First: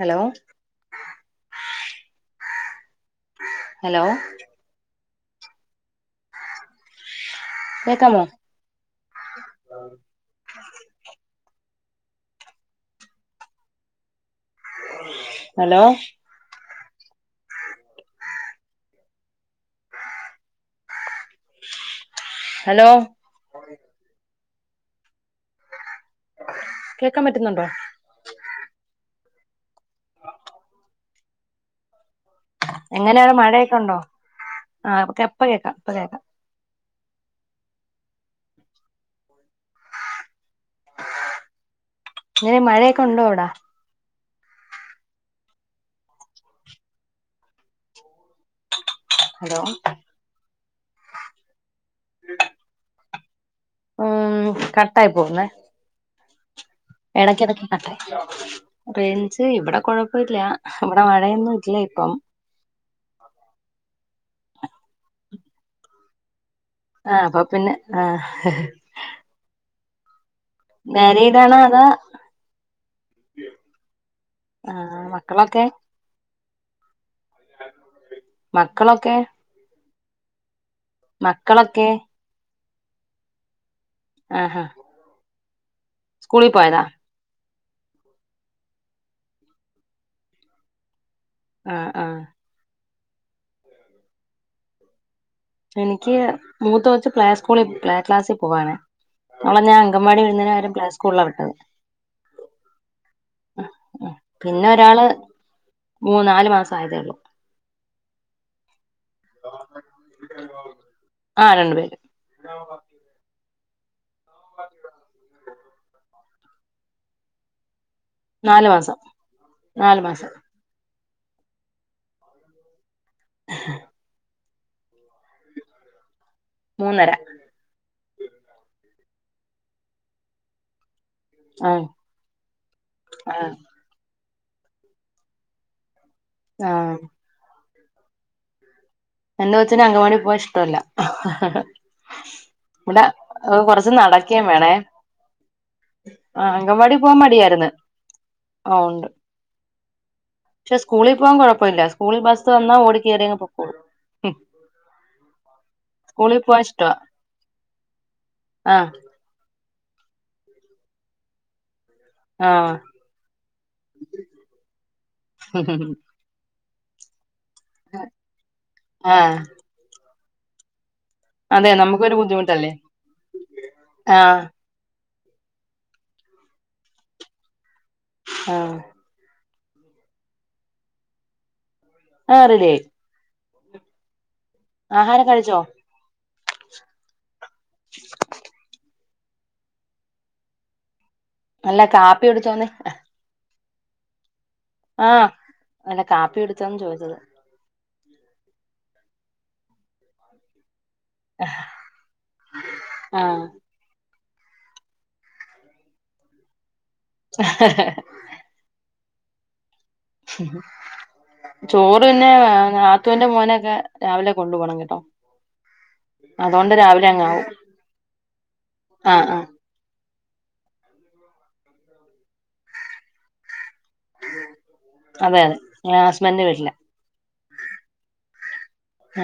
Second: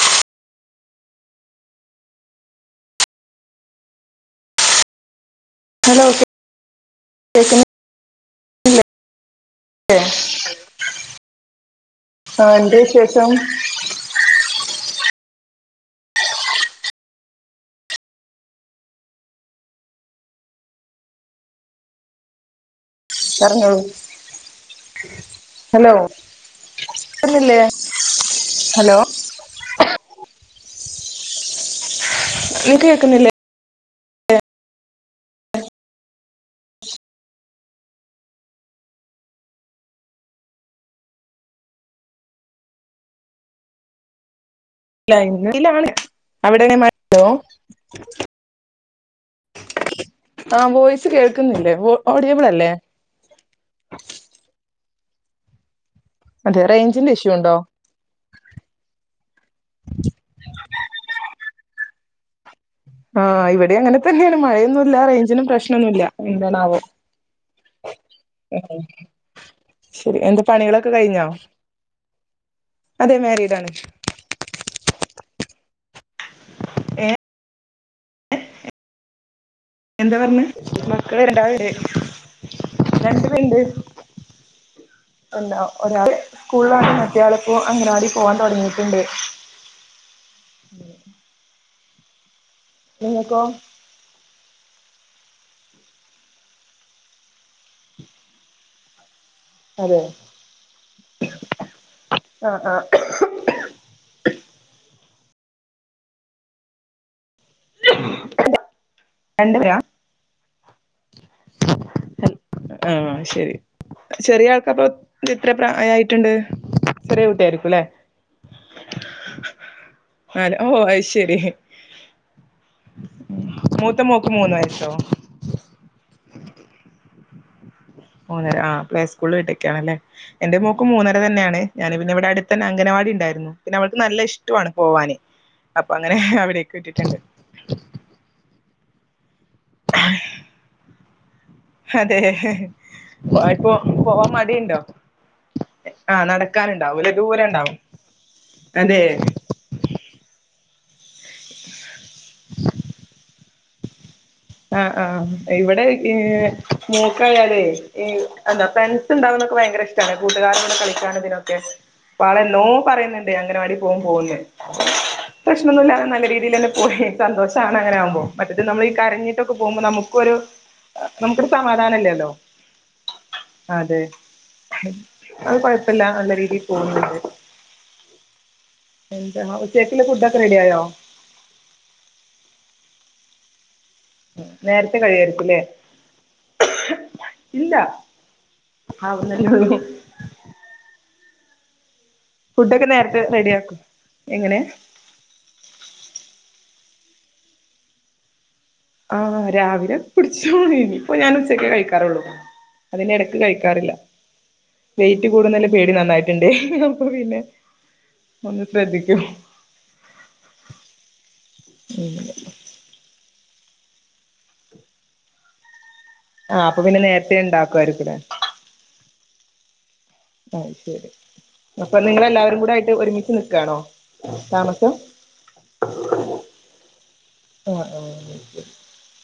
Hello hello hello [unintelligible] കേക്കാമോ [unintelligible] ആ എന്താ വിശേഷം ഹലോ ഹലോ പറഞ്ഞോളു ഹലോ കേക്കാൻ ക്ക്ന്നില്ലേ പറ്റുന്നുണ്ടോ ഹലോ നീ എങ്ങനെയാ കേൾക്കുന്നില്ലേ മഴയെക്ക ഉണ്ടോ ആ ഇപ്പ കേക്കാം ഇപ്പ കേക്കാം എങ്ങനെ മഴയെക്കെ ഉണ്ടോ അവ്ട ഇല്ല [unintelligible] അവിടെ എങ്ങനെ മഴണ്ടോ ഹലോ ആ വോയിസ് കേൾക്കുന്നില്ലേ ഒ ഓഡിയബിള അല്ലേ ഉം കട്ടായി പോവുന്നെ അതെ റൈ എടക്കെടക്ക് കട്ടായി റൈഞ്ച് ഇവടെ കൊഴപ്പല്ല ഇവടെ മഴയൊന്നും ഇല്ല ഇപ്പം ആ ഇവടി അങ്ങനെ തന്നെണ് മഴയൊന്നുല്ല റൈഞ്ചിനും പ്രശ്നന്നുല്ല എന്താണാവോ ആ അപ്പൊ പിന്നെ ആഹ് ശരി എന്താ പണികളൊക്ക കഴിഞ്ഞോ മാരീഡാണോ അതോ അതെ മാരീഡാണ് ആഹ് മക്കളൊക്കെ ഏ മക്കളൊക്കെ എന്താ പർഞ്ഞെ മക്കള് രണ്ടാള്ണ്ട് മക്കളൊക്കെ രണ്ട് പേര്ണ്ട് ആ ഹാ ഇണ്ട് ഒരാള് സ്കൂൾലാണ് മറ്റെ ആള്പ്പൊ അംഗനവാടി പോവാൻ തൊടങ്ങീട്ട്ണ്ട് ആഹ് ആഹ് ഇങ്ങക്കോ ഇൻക്കി മൂത്തകൊച്ച് പ്ലേ സ്കൂളിൽ പ്ലേ ക്ലാസ്സി പോവാണ് അവളെ ഞാൻ അതെ അങ്കൻവാടി വിടുന്നെന് പകരം പ്ലെ സ്കൂൾല വിട്ടത് ആഹ് ആഹ് പിന്നെ ഒരാള് മൂന്ന നാല് മാസായതേ ഒള്ളൂ രണ്ട് പേരാ ആ രണ്ട് പേര് ആ ശരി ചെറിയ ആൾക്കപ്പൊ എത്ര പ്രയായിട്ട്ണ്ട് ചെറിയ കുട്ട്യായിരിക്കു ലെ നാല് മാസം നാല് മാസം നാല് ഓ അയ്‌ ശരി മൂത്തമോക്ക് മൂന്ന് വയസോ മൂന്നര മൂന്നര ആ പ്ലേ സ്കൂൾല് വിട്ടേക്കാണല്ലേ എന്റെ മോക്കും മൂന്നര തന്നെണ് ആ ഞാന് പിന്നെ ഇവടെ അട്ത്തന്നെ അംഗനവാടി ആ ഇണ്ടായിരുന്നു പിന്നെ അവൾക്കും. നല്ല ഇഷ് റ്റു ആണ് പോവാന് അപ്പൊ അങ്ങനെ ആ അവടെക്ക് വിട്ടിട്ട്ണ്ട് എന്റെ കൊച്ചിന് അങ്കവാടി പോവാ ഇഷ്ടവല്ല അതെ ഇവടെ ഇപ്പൊ കൊറച്ച് പോവാൻ നടക്കേം വേണേ മടിയുണ്ടോ ആഹ് ആ അങ്കൻവാടി നടക്കാനുണ്ടാവൂല്ലേ പോവാം ദൂരം മടിയാര്ന്ന് ഉണ്ടാവും ഓ അതെ ഒണ്ട് പക്ഷെ സ്കൂളിൽ പോവാൻ കൊയപ്പൊല്ല സ്കൂളിൽ ബസ്സ് വെന്നാ ഓടി കേറിയങ്ങ് പോ ആഹ് ആഹ് ഇവടെ സ്കൂളിൽ ഏഹ് പോവാൻ ഇഷ്ടവാ മോക്കായാലേ ഏഹ് അഹന്താ ആ ഫ്രണ്ട് ഇണ്ടാകുന്നൊക്കെ ഭയങ്കരഷ്ടാണ് കൂട്ടുകാരും കുടെ കളിക്കാനും ഇതിനൊക്കെ ആ വളെന്നോ പറയ്ന്ന്ണ്ട് അംഗനവാടി പോവും പോവുന്ന് പ്രശ്നന്നുല്ലാ നല്ല രീതിയിലന്നേ പോയേ. സന്തോഷാണ് അങ്ങനെ ആകുമ്പോ മറ്റത് നമ്മള് ഈ ആ കരഞ്ഞിട്ടൊക്കെ പോകുമ്പോ നമുക്കൊരു ആഹ് നമുക്കൊരു അതെ നമുക്കൊരു സമാധാനല്ലല്ലോ ബുദ്ധിമുട്ടല്ലേ അതെ ആ അഹ് അഹ് കൊഴപ്പല്ല നല്ല രീതിയിൽ പോവുന്ന്ണ്ട്. ആഹ് എന്താണോ ഉച്ചകക്ക്ള്ള ഫുഡൊക്കെ റെഡി ആയോ? ആഹ് റെഡി ആയി. ഉം നേര്ത്തെ ആഹാരം കഴിയായിരിക്കും ല്ലേ? കഴിച്ചോ ഇല്ല ആവ്ന്നല്ലെ ഉള്ളു. അല്ല കാപ്പി കുടിച്ചോന്നെ അഹ് ഇത് റെഡിയാക്കും എങ്ങനെ ആ അല്ല കാപ്പി കുടിച്ചോന്ന് ചോദിച്ചത്. ആ രാവിലെ കുടിച്ചോണനി ഇപ്പം ഞാൻ ഉച്ചക്കെ കയിക്കാറുള്ളു അതിനെടക്ക് ആഹ് കയിക്കാറില്ല. വെയിറ്റ് കൂടുന്നല്ല പേടി നന്നായിട്ടിണ്ട് അപ്പൊ പിന്നെ ഒന്ന് ശ്രദ്ധിക്കും. ഉം ഉം ചോറ് ഉം തന്നെ ആങ്ങള നാത്തൂന്റെ മോനക്കെ രാവിലെ കൊണ്ടു പോണം കേട്ടോ. ആഹ് അതോണ്ട് അപ്പൊ പിന്നെ നേരത്തെ രാവിലങ്ങാവും ഉണ്ടാക്കുമായിരിക്കുംല്ലേ ആഹ് ആഹ് അഹ് ശരി അപ്പം നിങ്ങളെല്ലാവരും കൂടെ ആയിട്ട് ഒരുമിച്ച് നിക്കാണോ താമസം? അതെ അതെ ഞാൻ ഹസ്ബന്റെ വീട്ടില. ഓഹ് ഓഹ് [unintelligible]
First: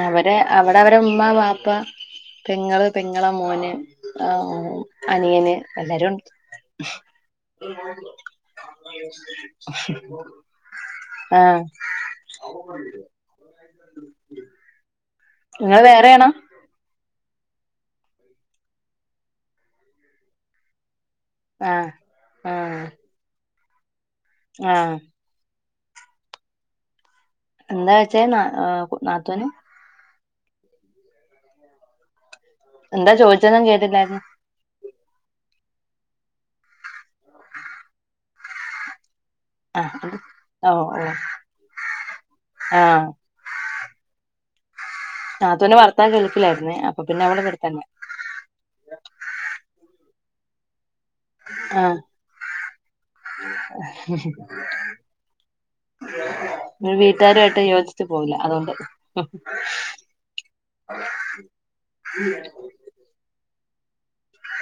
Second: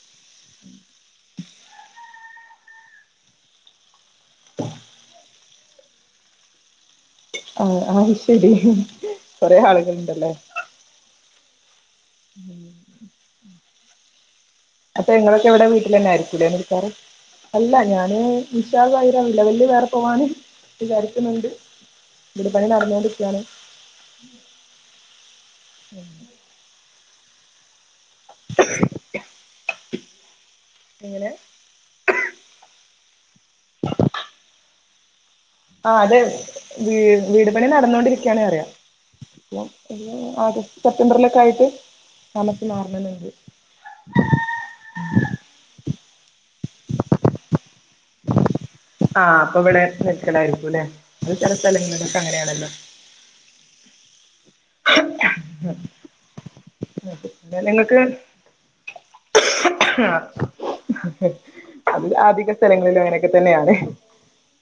അവരെ അവടവരെ ഉമ്മ, വാപ്പ, പെങ്ങള്, പെങ്ങള മോന് ആഹു അനിയന് എല്ലാരു അഹ് അഹ് ശരി കൊറെ ആളുകള്ണ്ടല്ലേ? ആഹ് ഉം ഉം [inaudible] അപ്പം ഇങ്ങളൊക്കെ ഇവടെ നിങ്ങള് വേറെയാണോ വീട്ടിലെന്നായിരിക്കുല്ലേ നിൽക്കാറ്? അല്ല ഞാന് വിഷാഖായിര വില്ല വല്ലി വേറെ പോവാന് വിചാരിക്ക്ണ് ണ്ട് ആഹ് വീട് പണി ആഹ് നടന്നോണ്ടിരിക്കാണ്. ആഹ് ഉം എന്താ ചോയ്ച്ചേ ന ആഹ് നാത്തൂന്? എങ്ങനെ? എന്താ ചോദിച്ചെന്ന് കേട്ടില്ലാരുന്നു. ആഹ് അത് വീ വീടുപണി നടന്നോണ്ടിരിക്കാണ് അറ്യ. ആഹ് [unintelligible] ഓഹ് ഓഹ് സെപ്റ്റംബറിലൊക്കായിട്ട് താമസം ആഹ് മാറണന്നുണ്ട്. നാത്തൂൻ്റെ വർത്താനം കേട്ടിലേ പിന്നെ അപ്പൊ പിന്നെ [unintelligible] ആ അപ്പ ഇവടെ നിൽക്കലായിരിക്കുല്ലേ? അത് ചെല സ്ഥലങ്ങളിലക്കെ അങ്ങനെ ആണല്ലോ. ഉം ഉം ഉം ഉം ഉം വി വീട്ടാരു ആയിട്ട് യോജിച്ച് പോവില്ല അതോണ്ട് അഹ് ങ് അതില് അധിക സ്ഥലങ്ങളിലുങ്ങനൊക്കെ തന്നെയാണേ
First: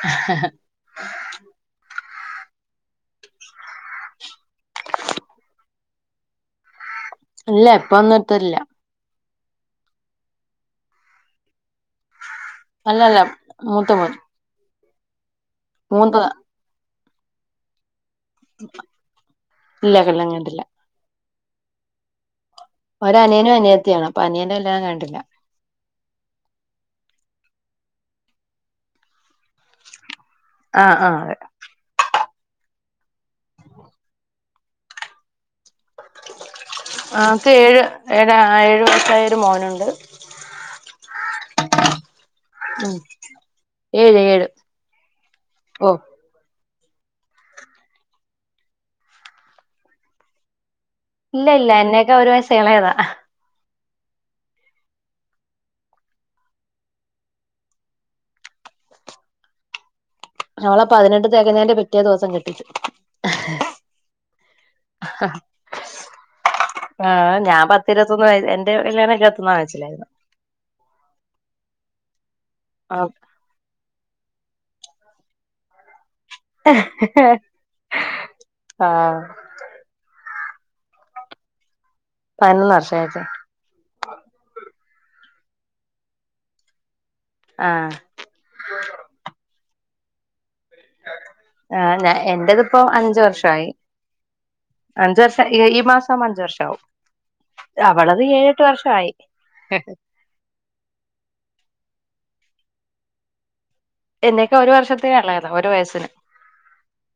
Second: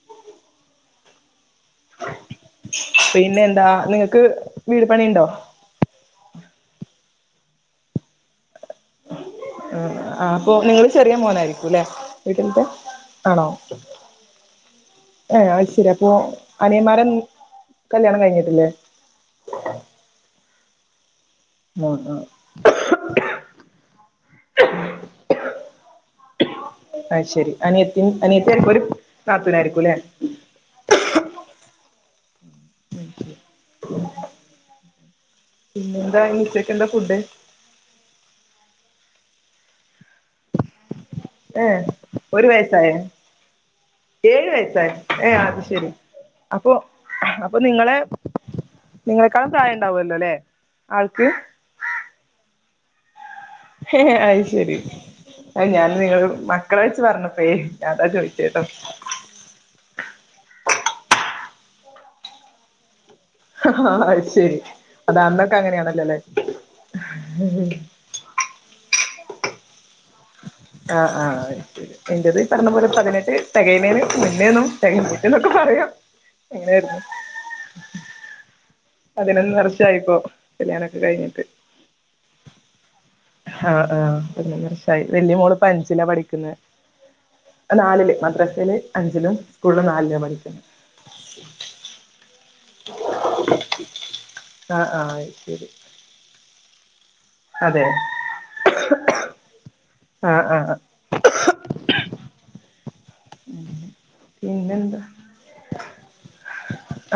ഹ - ഹ- ഹ പിന്നെന്താ നിങ്ങക്ക് വീട് പണി ഉണ്ടോ? ഇല്ല ഇപ്പൊന്നും എത്തുല്ല ആ് ആഹ് അപ്പൊ നിങ്ങള് ചെറിയ മോനായിരിക്കുല്ലേ? വീട്ടിലത്തെ അല്ലല്ല ആണോ? മൂത്ത മോൻ ഏഹ് അഹ് ശരി അപ്പൊ മൂത്തതാ അനിയന്മാരെൻ കല്യാണം കഴിഞ്ഞ്. ഇല്ല കല്ല്യാണം കയിഞ്ഞിട്ടില്ല മോനെ ഒരനിയനും അനിയത്തിയാണ് അപ്പൊ അനിയന്റെ കല്ല്യാണം കയിഞ്ഞിട്ടില്ല. അഹ് ശെരി അനിയത്തി അനിയത്തി [unintelligible] ഒരു നാത്തൂനായിരിക്കുല്ലേ ആഹ് ആഹ് അതെ [inaudible] പിന്നെ എന്താ പണി ഉച്ചയ്ക്ക്എന്താ ഫുഡ്? ഇച്ച് ഏഴ് ഏഴ ഏഴു വയസ്സായരു മോനുണ്ട്. ഏ ഒരു വയസ്സായേ? ഉം ഏഴ് ഏഴ് ഏഴു വയസായ ഏ അത് ശരി ഓ അപ്പൊ അപ്പൊ നിങ്ങളെ നിങ്ങളെക്കാളും പ്രായംണ്ടാവുല്ലോ അല്ലേ? ആൾക്ക് ഇല്ല ഇല്ല എന്നെക്കാളും ഒരു വയസ് ഇളയതാ. അഹ് ശരി അ ഞാൻ നിങ്ങള് മക്കളെ വെച്ച് പറഞ്ഞപ്പോയ അതാ ചോയിച്ച ട്ടോ ഓളെ പതിനെട്ട് തെകഞ്ഞതിന്റെ പിറ്റേ ദിവസം കെട്ടിച്ചു. ആഹ ശരി അത അന്നൊക്കെ അങ്ങനെയാണല്ലോ അല്ലേ [unintelligible] എന്റെറെ കല്യാണം ഇരുപത്തി ഒന്നിലാ [unintelligible] ആഹ ആ എന്റത് പറഞ്ഞ പോലെ പതിനെട്ട് തെകയിനേന് മുന്നേന്നും തെകഞ്ഞിട്ട് എന്നൊക്കെ പറയാം. അങ്ങനെയായിരുന്നു [unintelligible] ആഹ് പതിനൊന്ന് വർഷായിപ്പോ കല്യാണെക്കെ കഴിഞ്ഞിട്ട്. പതിനൊന്ന് വർഷം [unintelligible] ആ ആ് പതിനെന്ന് വർഷായി വല്യ മോള് ഇപ്പൊഅഞ്ചിലാ പഠിക്കുന്ന. ആഹ് നാലില് മദ്രാസയില് അഞ്ചിലും സ്കൂളിലും നാലിലും പഠിക്കുന്ന. ആ ഞ എന്റതിപ്പോ അഞ്ച് വർഷായി. ആഹ് ആഹ് അഞ്ച് അത് വർഷം ശരി ഈ മാസം അഞ്ച് വർഷാവും. അതെ അവളത് ഏഴെട്ട് വർഷായി ആഹ ആഹ എന്നേക്കാ ഒരു പിന്നെന്താ വർഷത്തിന് എളയതാ ഒരു വയസ്സിന്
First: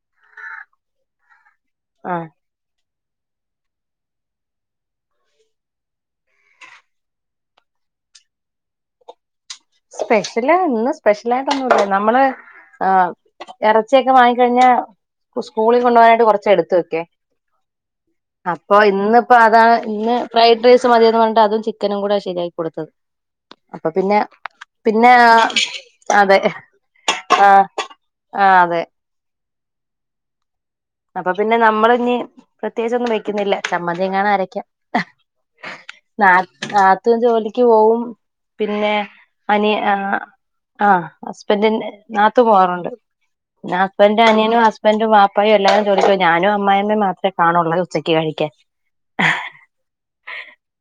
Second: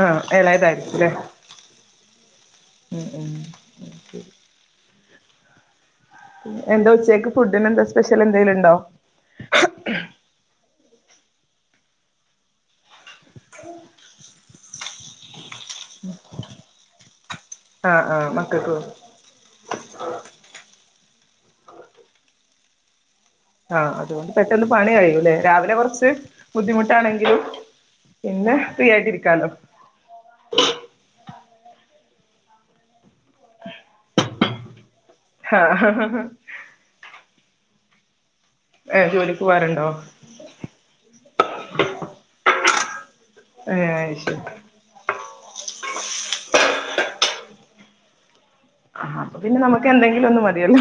ആഹ ഇളായതായിരിക്കുല്ലേ ആഹ ഉം ഉം ശരി എന്താ ഉച്ചയ്ക്ക് ഫുഡിന് എന്താ സ്പെഷ്യൽ എന്തെങ്കിലും ഉണ്ടോ? സ്പെഷ്യല് ഇന്ന് സ്പെഷ്യലായിട്ടൊന്നൂല നമ്മള് ആ ഇറച്ചിയൊക്കെ വാങ്ങിക്ക കഴിഞ്ഞാ സ്കൂളിൽ കൊണ്ടു പോകാനായിട്ട് കുറച്ച് എടുത്തു വെക്കെ ആഹ് ആഹ് മക്കൾക്ക് അപ്പൊ ഇന്ന് അപ്പൊ അതാണ് ഇന്ന് ഫ്രൈഡ് റൈസും മതിന്ന് പറഞ്ഞി അതും ചിക്കനും കൂടെ ശരിയാക്ക കൊടുത്തത്. അപ്പൊ ആഹ് പിന്നെ അതുകൊണ്ട് പെട്ടന്ന് പണി പിന്നെ കഴിയൂല്ലെ രാവിലെ കുറച്ച് അതെ ബുദ്ധിമുട്ടാണെങ്കിലും ആഹ് പിന്നെ ആഹ് അതെ ഫ്രീ ആയിട്ടിരിക്കാല്ലോ അപ്പൊ പിന്നെ നമ്മൾ ഇഞ്ഞ് പ്രത്യേകിച്ച ഒന്നും വെക്കുന്നില്ല ചമ്മതിയങ്ങണം ആരക്കാ ആഹ് നാത്തൂൻ ജോലിക്ക് പോവും പിന്നെ ഏഹ് ജോലിക്ക് അനി പോവാറുണ്ടോ ആഹ് ആഹ് ഹസ്ബൻഡ് നത്തും പോവാറുണ്ട് ന്ന ഏഹ് അത് ഹസ്ബന്ഡ ശരി അനിയനും ഹസ് ബൻഡ് ബാപ്പായയും എല്ലാരും ജോലിക്ക് ഞാനും അമ്മായിഅമ്മയും മാത്രേ കാണുള്ളൂ ഉച്ചയ്ക്ക് കഴിക്കാൻ ആഹ് അപ്പൊ പിന്നെ നമുക്ക് എന്തെങ്കിലും ഒന്നും മതിയല്ലോ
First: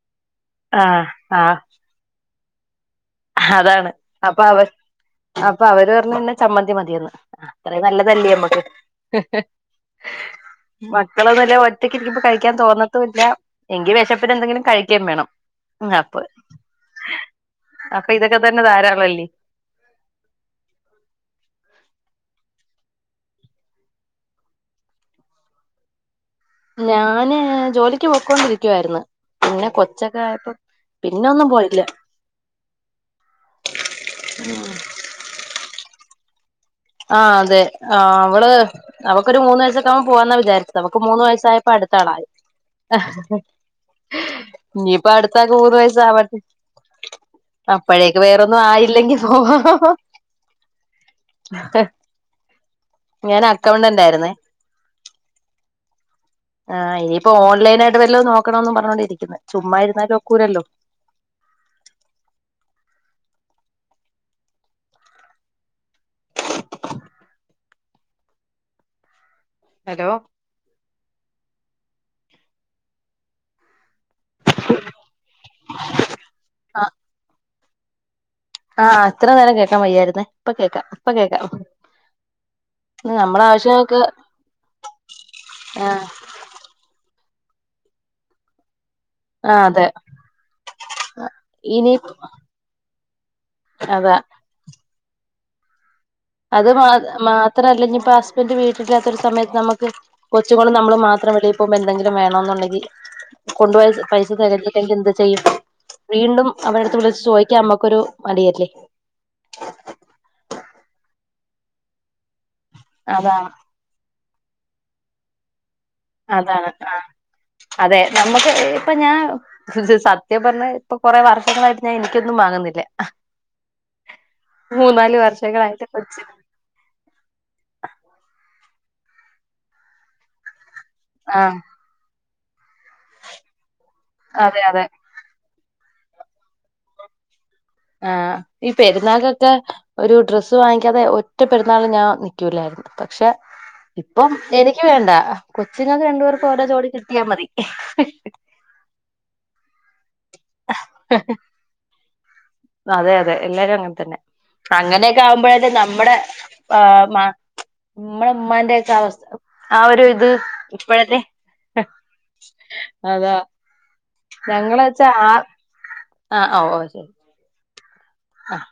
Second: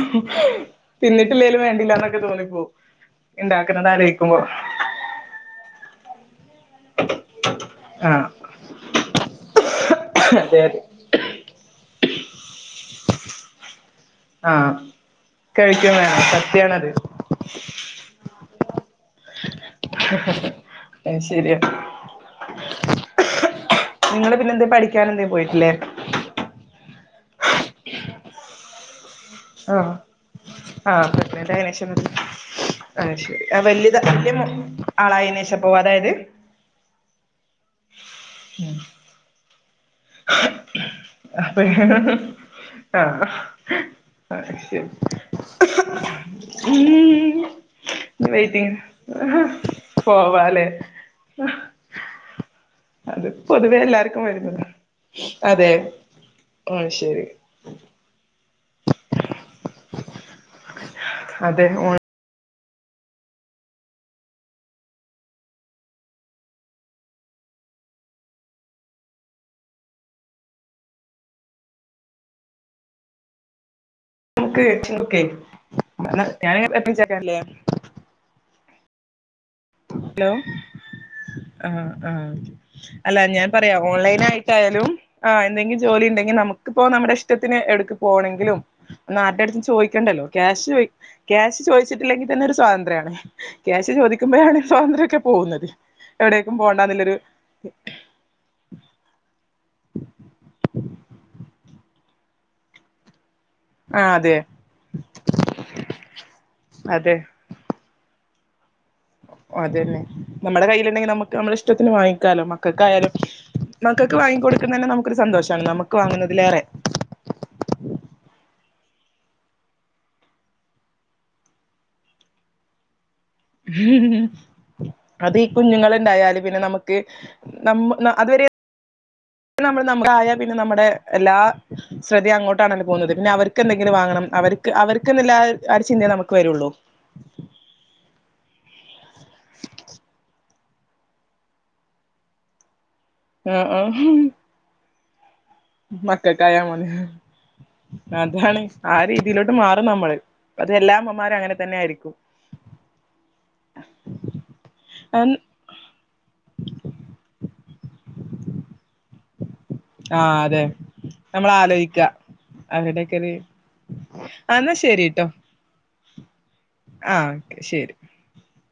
ആഹ് ആഹ് തിന്നിട്ടില്ലേലും വേണ്ടില്ലന്നൊക്കെ തോന്നിപ്പോവും ഇണ്ടാക്കുന്നത് അതാണ് ആലോയിക്കുമ്പോ അപ്പൊ അവർ അപ്പൊ അവര് പറഞ്ഞു ഇന്ന് ചമ്മന്തി മതിയന്ന് അത്ര ആഹ് നല്ലതല്ലേ നമ്മക്ക് അതെ അതെ മക്കളന്നല്ല ഒറ്റക്ക് ഇരിക്കിപ്പ കഴിക്കാൻ തോന്നത്തല്ല എങ്കി വിശപ്പന് എന്തെങ്കിലും ആഹ് കഴിക്കാൻ വേണം കഴിക്കും അപ്പ് വേണം [inaudible] അപ്പൊ ഇതൊക്കെ തന്നെ ധാരാളല്ലേ അ ശരിയാ നിങ്ങള് പിന്നെ എന്തേ പഠിക്കൻ എന്തേ പോയിട്ടില്ലേ ഞാന് ജോലിക്ക് പോയ്ക്കൊണ്ടിരിക്കുവായിരുന്നു പിന്നെ ആഹ് കൊച്ചൊക്കെ ആഹ് ഒന്നും പ്രേഗ്നെന്റ് ആയതിന്ന് പോയില്ല ശേഷം അ ശരി വല്ത വല്യ മോ ആളായീനേശ പോവത്തായത് ആഹ് അതെ ആഹ് അവള് അവക്കൊരു മൂന്നാസ പോന്ന വിചാരിച്ചത് അവക്ക് മൂന്ന് അപ്പ വയസ്സായപ്പോ അടുത്താളായി ആഹ് അത്‌ ശെരി ഇനിയിപ്പോ അടുത്താക്ക് മൂന്ന് വയസ്സാവട്ടെ അപ്പോഴേക്ക് വേറൊന്നും ആയില്ലെങ്കി പോവാ പോവാലേ അത് ഞാൻ പൊതുവേ അക്കൗണ്ടന്റ് എല്ലാർക്കും ആയിരുന്നേ വരുന്നത് അതെ അത്‌ ശരി ഓൺലൈന ട്ട് വല്ലോം നോക്കണംന്ന് പറഞ്ഞുകൊണ്ടിരിക്കുന്നേ ചുമ്മാതിരുന്നാലും ഒക്കൂലല്ലോ അതെ ഓ ഹലോ [unintelligible] ആഹ് അത്ര നേരം കേട്ട് ഹലോ ആഹ് ആഹ് അല്ല നമ്മളെ ഞാൻ പറയാ ആവശ്യങ്ങൾക്ക് ഓൺലൈൻ ആയിട്ടായാലും ആഹ് എന്തെങ്കിലും ആ ജോലി ഉണ്ടെങ്കിൽ നമുക്കിപ്പോ നമ്മുടെ ഇഷ്ടത്തിന് എവ്ടുക്ക് പോണെങ്കിലും ആ ആരടെട്ത്തും അതെ ചോദിക്കണ്ടല്ലോ ക്യാഷ് ക്യാഷ് ഇനി ചോദിച്ചിട്ടില്ലെങ്കിൽ തന്നെ ഒരു സ്വാതന്ത്ര്യാണ് ക്യാഷ് അതാ ചോദിക്കുമ്പോഴാണ് സ്വാതന്ത്ര്യൊക്കെ പോകുന്നത് എവിടേക്കും അത് മാ പോകണ്ടാന്നുള്ളൊരു മാത്രല്ല ഇനി ഇപ്പ ഹസ്ബൻന്റ് വീട്ടിലില്ലാത്തരു സമയത്ത് നമുക്ക് കൊച്ച്ങ്ങളും നമ്മളും മാത്രം വെളിപോമ്പോ എന്തെങ്കിലും വേണന്നുണ്ടെങ്കി കൊണ്ടുപോയ ആഹ് പൈസ അതെ തികഞ്ഞില്ലെങ്കി എന്ത് ചെയ്യും വീണ്ടും അവരെടുത്ത് അതെ വിളിച്ച് ചോദി ക്കാൻ നമ്മുക്കൊരു മടിയല്ലെ അതന്നെ നമ്മുടെ കയ്യിയിലുണ്ടെങ്കിൽ നമുക്ക് നമ്മള ഇഷ്ടത്തിന് വാങ്ങിക്കാലോ മക്കക്കായാലും അതാണ് മക്കക്ക് വാങ്ങിക്കൊടുക്ക്ണ തന്നെ നമുക്കൊരു സന്തോഷാണ് നമു - അതാണ് ആഹ് അതെ നമ്മുക്ക് ഇപ്പൊ ഞാ സത്യം പറഞ്ഞ ഇപ്പൊ കൊറെ വർഷങ്ങളായിട്ട് ഞാൻ എനിക്കൊന്നും വാങ്ങുന്നില്ല മൂന്നാല് അതീ വർഷങ്ങളായിട്ട് കുഞ്ഞുങ്ങള് കൊച്ച് ഉണ്ടായാല് പിന്നെ നമുക്ക് നമ്മ അതുവരെ നമ്മൾ നമ്മു ആയ പിന്നെ നമ്മുടെ എല്ലാ ആ ശ്രദ്ധയും അങ്ങോ ട്ടാണല്ലൊ പോന്നത് പിന്നെ അവർക്ക് എന്തെങ്കിലും വാങ്ങണം അതെ അവർക്ക് അതെ അവർക്ക് ന്ന്ള്ള ആ ഒരു ചിന്ത നമുക്ക് വരുള്ളൂ ആഹ് ഈ പെരുന്നാകൊക്കെ ഒരു ഡ്രസ്സ് വാങ്ങിക്കാതെ ഒറ്റ പെരുന്നാള് ഞാൻ നിക്കൂല്ലായിരുന്നു അ പക്ഷെ ആ ആ ഇപ്പം എനിക്ക് വേണ്ട കൊച്ചിങ്ങക്ക് രണ്ടു പേർക്കും മക്കൾക്കായാ ഓരോ ജോടി മതി കിട്ടിയാ മതി അതാണ് ആ രീതിയിലോട്ട് മാറും നമ്മള് അത് എല്ലാ അമ്മമാരും അങ്ങനെ തന്നെ ആയിരിക്കും അതെ അതെ എല്ലാരും അങ്ങനെ തന്നെ അങ്ങനെയൊക്കെ ആകുമ്പോഴേക്കും നമ്മുടെ ആ മ മ്മളെ ഉമ്മാന്റെ ക്കെ അവസ്ഥ ആ ഒരു ഇത് ഇപ്പോഴത്തെ നമ്മൾ ഹ് ആലോചിക്ക അവരുടെയൊക്കെ ഒരു അതാ എന്നാ ഞങ്ങള് വെച്ചാ ശരിട്ടോ ആ ആ ഓ ഓ ശെരി ആ ഓക്കെ ശരി ആഹ്